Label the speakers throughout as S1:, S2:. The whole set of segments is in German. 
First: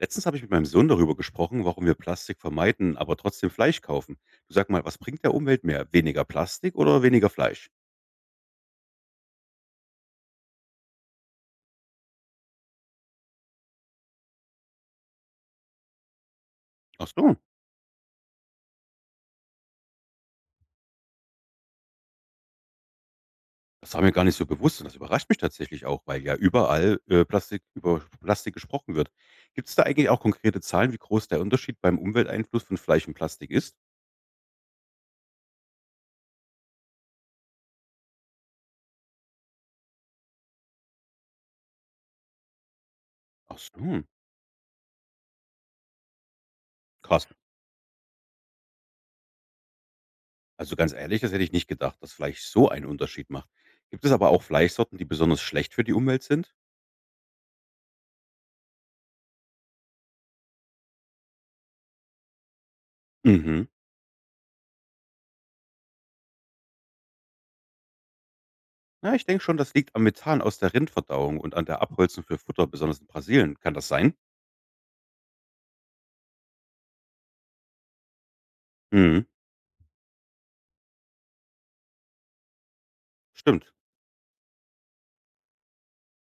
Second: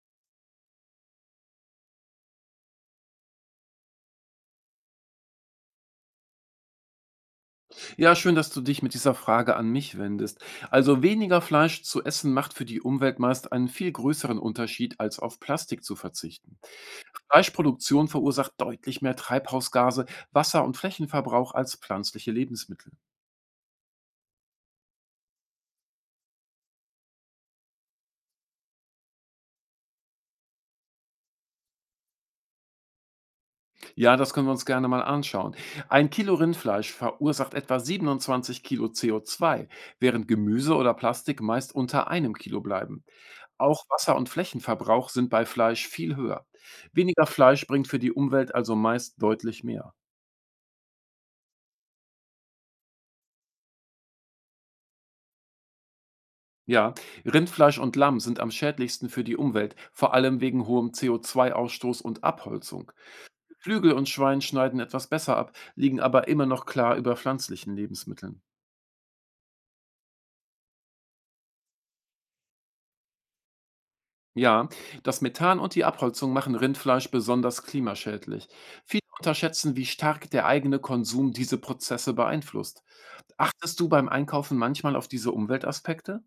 S1: Letztens habe ich mit meinem Sohn darüber gesprochen, warum wir Plastik vermeiden, aber trotzdem Fleisch kaufen. Du sag mal, was bringt der Umwelt mehr? Weniger Plastik oder weniger Fleisch?
S2: Ja, schön, dass du dich mit dieser Frage an mich wendest. Also weniger Fleisch zu essen macht für die Umwelt meist einen viel größeren Unterschied, als auf Plastik zu verzichten.
S1: Ach so,
S2: Fleischproduktion verursacht deutlich mehr Treibhausgase, Wasser und Flächenverbrauch als pflanzliche Lebensmittel.
S1: das war mir gar nicht so bewusst und das überrascht mich tatsächlich auch, weil ja überall Plastik, über Plastik gesprochen wird. Gibt es da eigentlich auch konkrete Zahlen, wie groß der Unterschied beim Umwelteinfluss von Fleisch und Plastik ist?
S2: Ja, das können wir uns gerne mal anschauen. Ein Kilo Rindfleisch verursacht etwa 27 Kilo CO2, während Gemüse oder Plastik meist unter einem Kilo bleiben.
S1: Ach
S2: Auch
S1: so,
S2: Wasser- und Flächenverbrauch sind bei Fleisch viel höher. Weniger
S1: krass.
S2: Fleisch bringt für die Umwelt also meist deutlich mehr.
S1: Also ganz ehrlich, das hätte ich nicht gedacht, dass Fleisch so einen Unterschied macht. Gibt es aber auch Fleischsorten, die besonders schlecht für die Umwelt sind?
S2: Ja, Rindfleisch und Lamm sind am schädlichsten für die Umwelt, vor allem wegen hohem CO2-Ausstoß und Abholzung.
S1: Mhm.
S2: Flügel und Schwein schneiden etwas besser ab, liegen aber immer noch klar über pflanzlichen Lebensmitteln.
S1: Na, ich denke schon, das liegt am Methan aus der Rindverdauung und an der Abholzung für Futter, besonders in Brasilien. Kann das sein?
S2: Ja, das Methan und die Abholzung machen Rindfleisch besonders klimaschädlich. Viele
S1: Mhm,
S2: unterschätzen, wie stark der eigene Konsum diese Prozesse beeinflusst.
S1: stimmt.
S2: Achtest du beim Einkaufen manchmal auf diese Umweltaspekte?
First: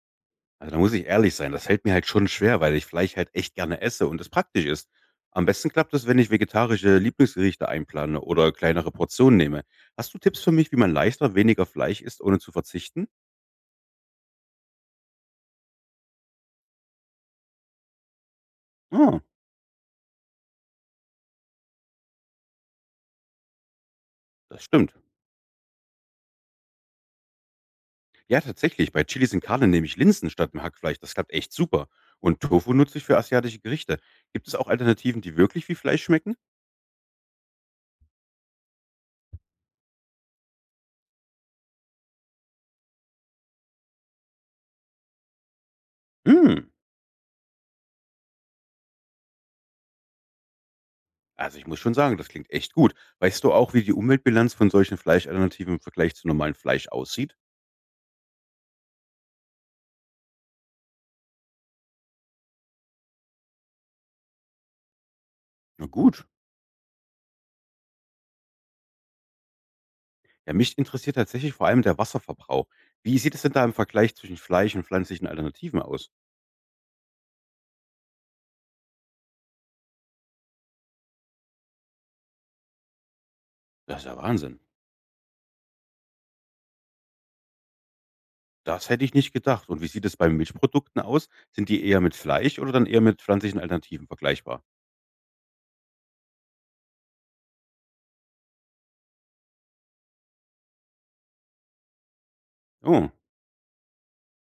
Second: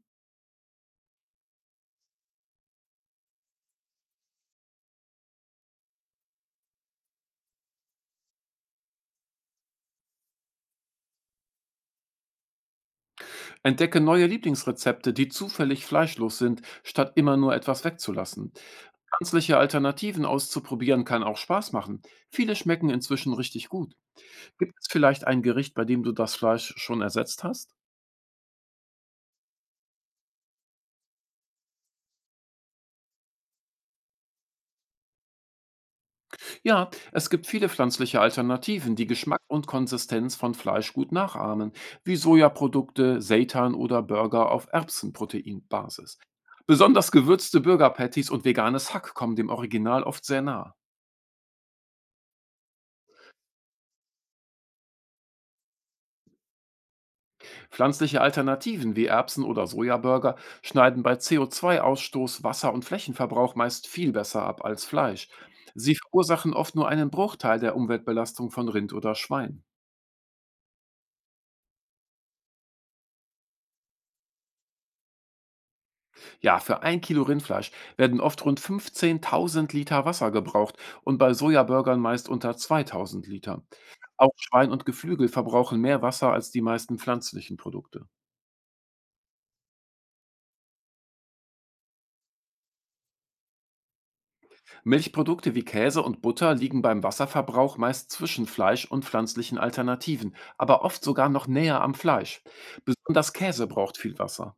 S1: Also da muss ich ehrlich sein, das fällt mir halt schon schwer, weil ich Fleisch halt echt gerne esse und es praktisch ist. Am besten klappt es, wenn ich vegetarische Lieblingsgerichte einplane oder kleinere Portionen nehme. Hast du Tipps für mich, wie man leichter weniger Fleisch isst, ohne zu verzichten?
S2: Entdecke neue Lieblingsrezepte, die zufällig fleischlos sind, statt immer nur etwas wegzulassen.
S1: Ah,
S2: Pflanzliche Alternativen auszuprobieren kann auch Spaß machen. Viele schmecken inzwischen richtig gut.
S1: das
S2: Gibt es
S1: stimmt.
S2: vielleicht ein Gericht, bei dem du das Fleisch schon ersetzt hast?
S1: Ja, tatsächlich. Bei Chilis in Karne nehme ich Linsen statt dem Hackfleisch. Das klappt echt super. Und Tofu nutze ich für asiatische Gerichte. Gibt es auch Alternativen, die wirklich wie Fleisch schmecken?
S2: Ja, es gibt viele pflanzliche Alternativen, die Geschmack und Konsistenz von Fleisch gut nachahmen, wie Sojaprodukte, Seitan oder Burger auf Erbsenproteinbasis.
S1: Hm.
S2: Besonders gewürzte Burger-Patties und veganes Hack kommen dem Original oft sehr nah.
S1: Also, ich muss schon sagen, das klingt echt gut. Weißt du auch, wie die Umweltbilanz von solchen Fleischalternativen im Vergleich zu normalem Fleisch aussieht?
S2: Pflanzliche Alternativen wie Erbsen- oder Sojaburger schneiden bei CO2-Ausstoß, Wasser- und Flächenverbrauch meist viel besser ab als Fleisch.
S1: Na
S2: Sie
S1: gut.
S2: verursachen oft nur einen Bruchteil der Umweltbelastung von Rind oder Schwein.
S1: Ja, mich interessiert tatsächlich vor allem der Wasserverbrauch. Wie sieht es denn da im Vergleich zwischen Fleisch und pflanzlichen Alternativen aus?
S2: Ja, für ein Kilo Rindfleisch werden oft rund 15.000 Liter Wasser gebraucht und bei Sojaburgern meist unter 2.000 Liter.
S1: Das ist ja
S2: Auch
S1: Wahnsinn.
S2: Schwein und Geflügel verbrauchen mehr Wasser als die meisten pflanzlichen Produkte.
S1: Das hätte ich nicht gedacht. Und wie sieht es bei Milchprodukten aus? Sind die eher mit Fleisch oder dann eher mit pflanzlichen Alternativen vergleichbar?
S2: Milchprodukte wie Käse und Butter liegen beim Wasserverbrauch meist zwischen Fleisch und pflanzlichen Alternativen, aber oft sogar noch näher am Fleisch.
S1: Oh,
S2: Besonders Käse braucht viel Wasser.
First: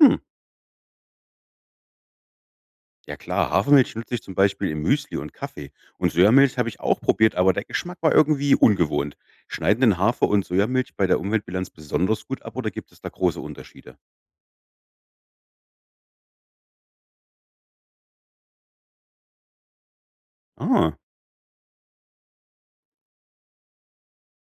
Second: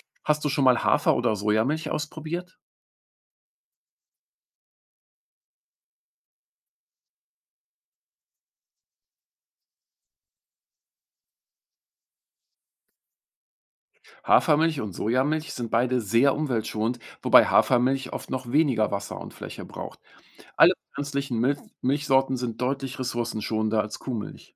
S1: hm.
S2: Hast du schon mal Hafer- oder Sojamilch ausprobiert?
S1: Ja klar, Hafermilch nutze ich zum Beispiel im Müsli und Kaffee. Und Sojamilch habe ich auch probiert, aber der Geschmack war irgendwie ungewohnt. Schneiden denn Hafer und Sojamilch bei der Umweltbilanz besonders gut ab oder gibt es da große Unterschiede?
S2: Hafermilch und Sojamilch sind beide sehr umweltschonend, wobei Hafermilch oft noch weniger Wasser und Fläche braucht. Alle
S1: Ah,
S2: pflanzlichen Milchsorten sind deutlich ressourcenschonender als Kuhmilch.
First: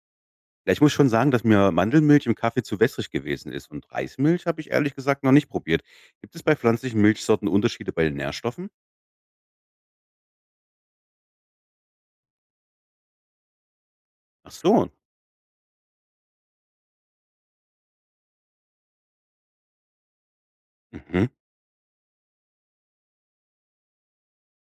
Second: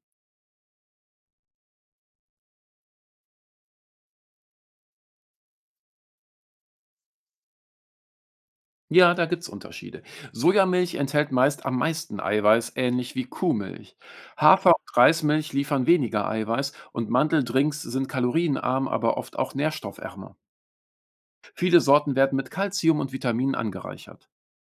S1: ja, ich muss schon sagen, dass mir Mandelmilch im Kaffee zu wässrig gewesen ist und Reismilch habe ich ehrlich gesagt noch nicht probiert. Gibt es bei pflanzlichen Milchsorten Unterschiede bei den Nährstoffen?
S2: Ja, da gibt's Unterschiede. Sojamilch enthält meist am meisten Eiweiß, ähnlich wie Kuhmilch.
S1: Ach
S2: Hafer-
S1: so.
S2: und Reismilch liefern weniger Eiweiß und Mandeldrinks sind kalorienarm, aber oft auch nährstoffärmer.
S1: Mhm.
S2: Viele Sorten werden mit Kalzium und Vitaminen angereichert.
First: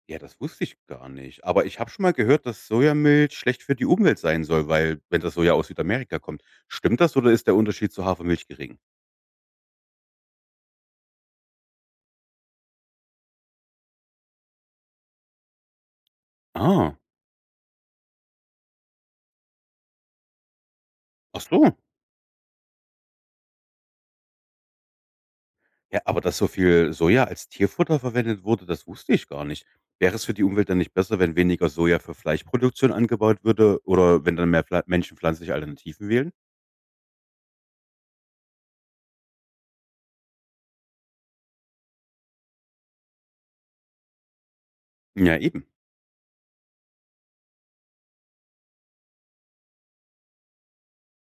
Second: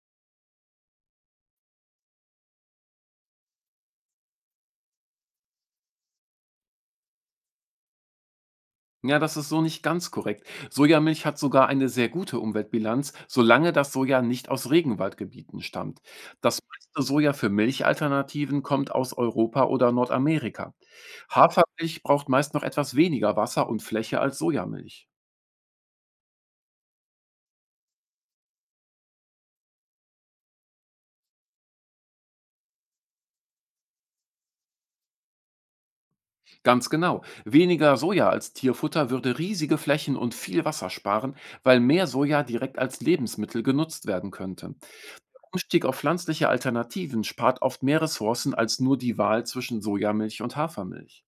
S1: Ja, das wusste ich gar nicht. Aber ich habe schon mal gehört, dass Sojamilch schlecht für die Umwelt sein soll, weil wenn das Soja aus Südamerika kommt. Stimmt das oder ist der Unterschied zu Hafermilch gering?
S2: Ja, das ist so nicht ganz korrekt. Sojamilch hat sogar eine sehr gute Umweltbilanz, solange das Soja nicht aus Regenwaldgebieten stammt. Das
S1: Ah,
S2: meiste Soja für Milchalternativen kommt aus Europa oder Nordamerika.
S1: ach so.
S2: Hafermilch braucht meist noch etwas weniger Wasser und Fläche als Sojamilch.
S1: Ja, aber dass so viel Soja als Tierfutter verwendet wurde, das wusste ich gar nicht. Wäre es für die Umwelt dann nicht besser, wenn weniger Soja für Fleischproduktion angebaut würde oder wenn dann mehr Pfla Menschen pflanzliche Alternativen wählen?
S2: Ganz genau. Weniger Soja als Tierfutter würde riesige Flächen und viel Wasser sparen, weil mehr Soja direkt als Lebensmittel genutzt werden könnte.
S1: Ja, eben.
S2: Umstieg auf pflanzliche Alternativen spart oft mehr Ressourcen als nur die Wahl zwischen Sojamilch und Hafermilch.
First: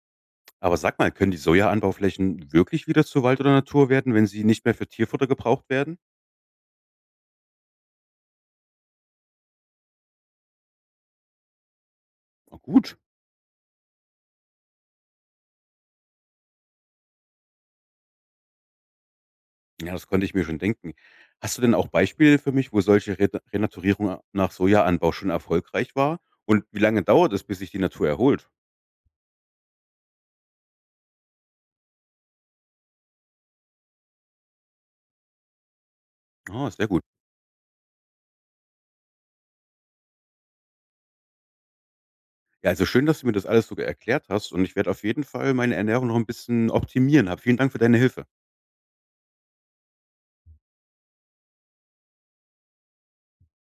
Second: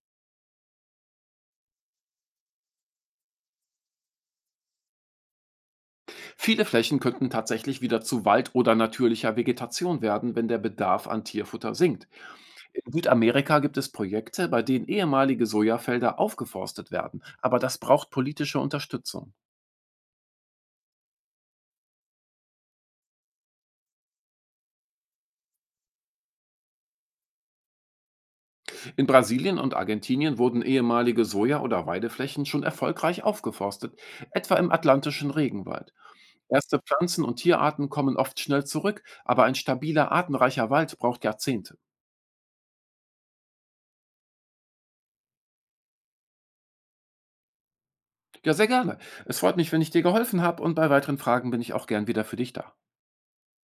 S1: Aber sag mal, können die Sojaanbauflächen wirklich wieder zu Wald oder Natur werden, wenn sie nicht mehr für Tierfutter gebraucht werden?
S2: Viele Flächen könnten tatsächlich wieder zu Wald oder natürlicher Vegetation werden, wenn der Bedarf an Tierfutter sinkt.
S1: Na
S2: In
S1: gut.
S2: Südamerika gibt es Projekte, bei denen ehemalige Sojafelder aufgeforstet werden, aber das braucht politische Unterstützung.
S1: Ja, das konnte ich mir schon denken. Hast du denn auch Beispiele für mich, wo solche Re Renaturierung nach Sojaanbau schon erfolgreich war? Und wie lange dauert es, bis sich die Natur erholt?
S2: In Brasilien und Argentinien wurden ehemalige Soja- oder Weideflächen schon erfolgreich aufgeforstet, etwa im atlantischen Regenwald.
S1: Ah,
S2: Erste
S1: sehr gut.
S2: Pflanzen und Tierarten kommen oft schnell zurück, aber ein stabiler, artenreicher Wald braucht Jahrzehnte.
S1: Ja, also schön, dass du mir das alles sogar erklärt hast und ich werde auf jeden Fall meine Ernährung noch ein bisschen optimieren. Hab vielen Dank für deine Hilfe.
S2: Ja, sehr gerne. Es freut mich, wenn ich dir geholfen habe und bei weiteren Fragen bin ich auch gern wieder für dich da.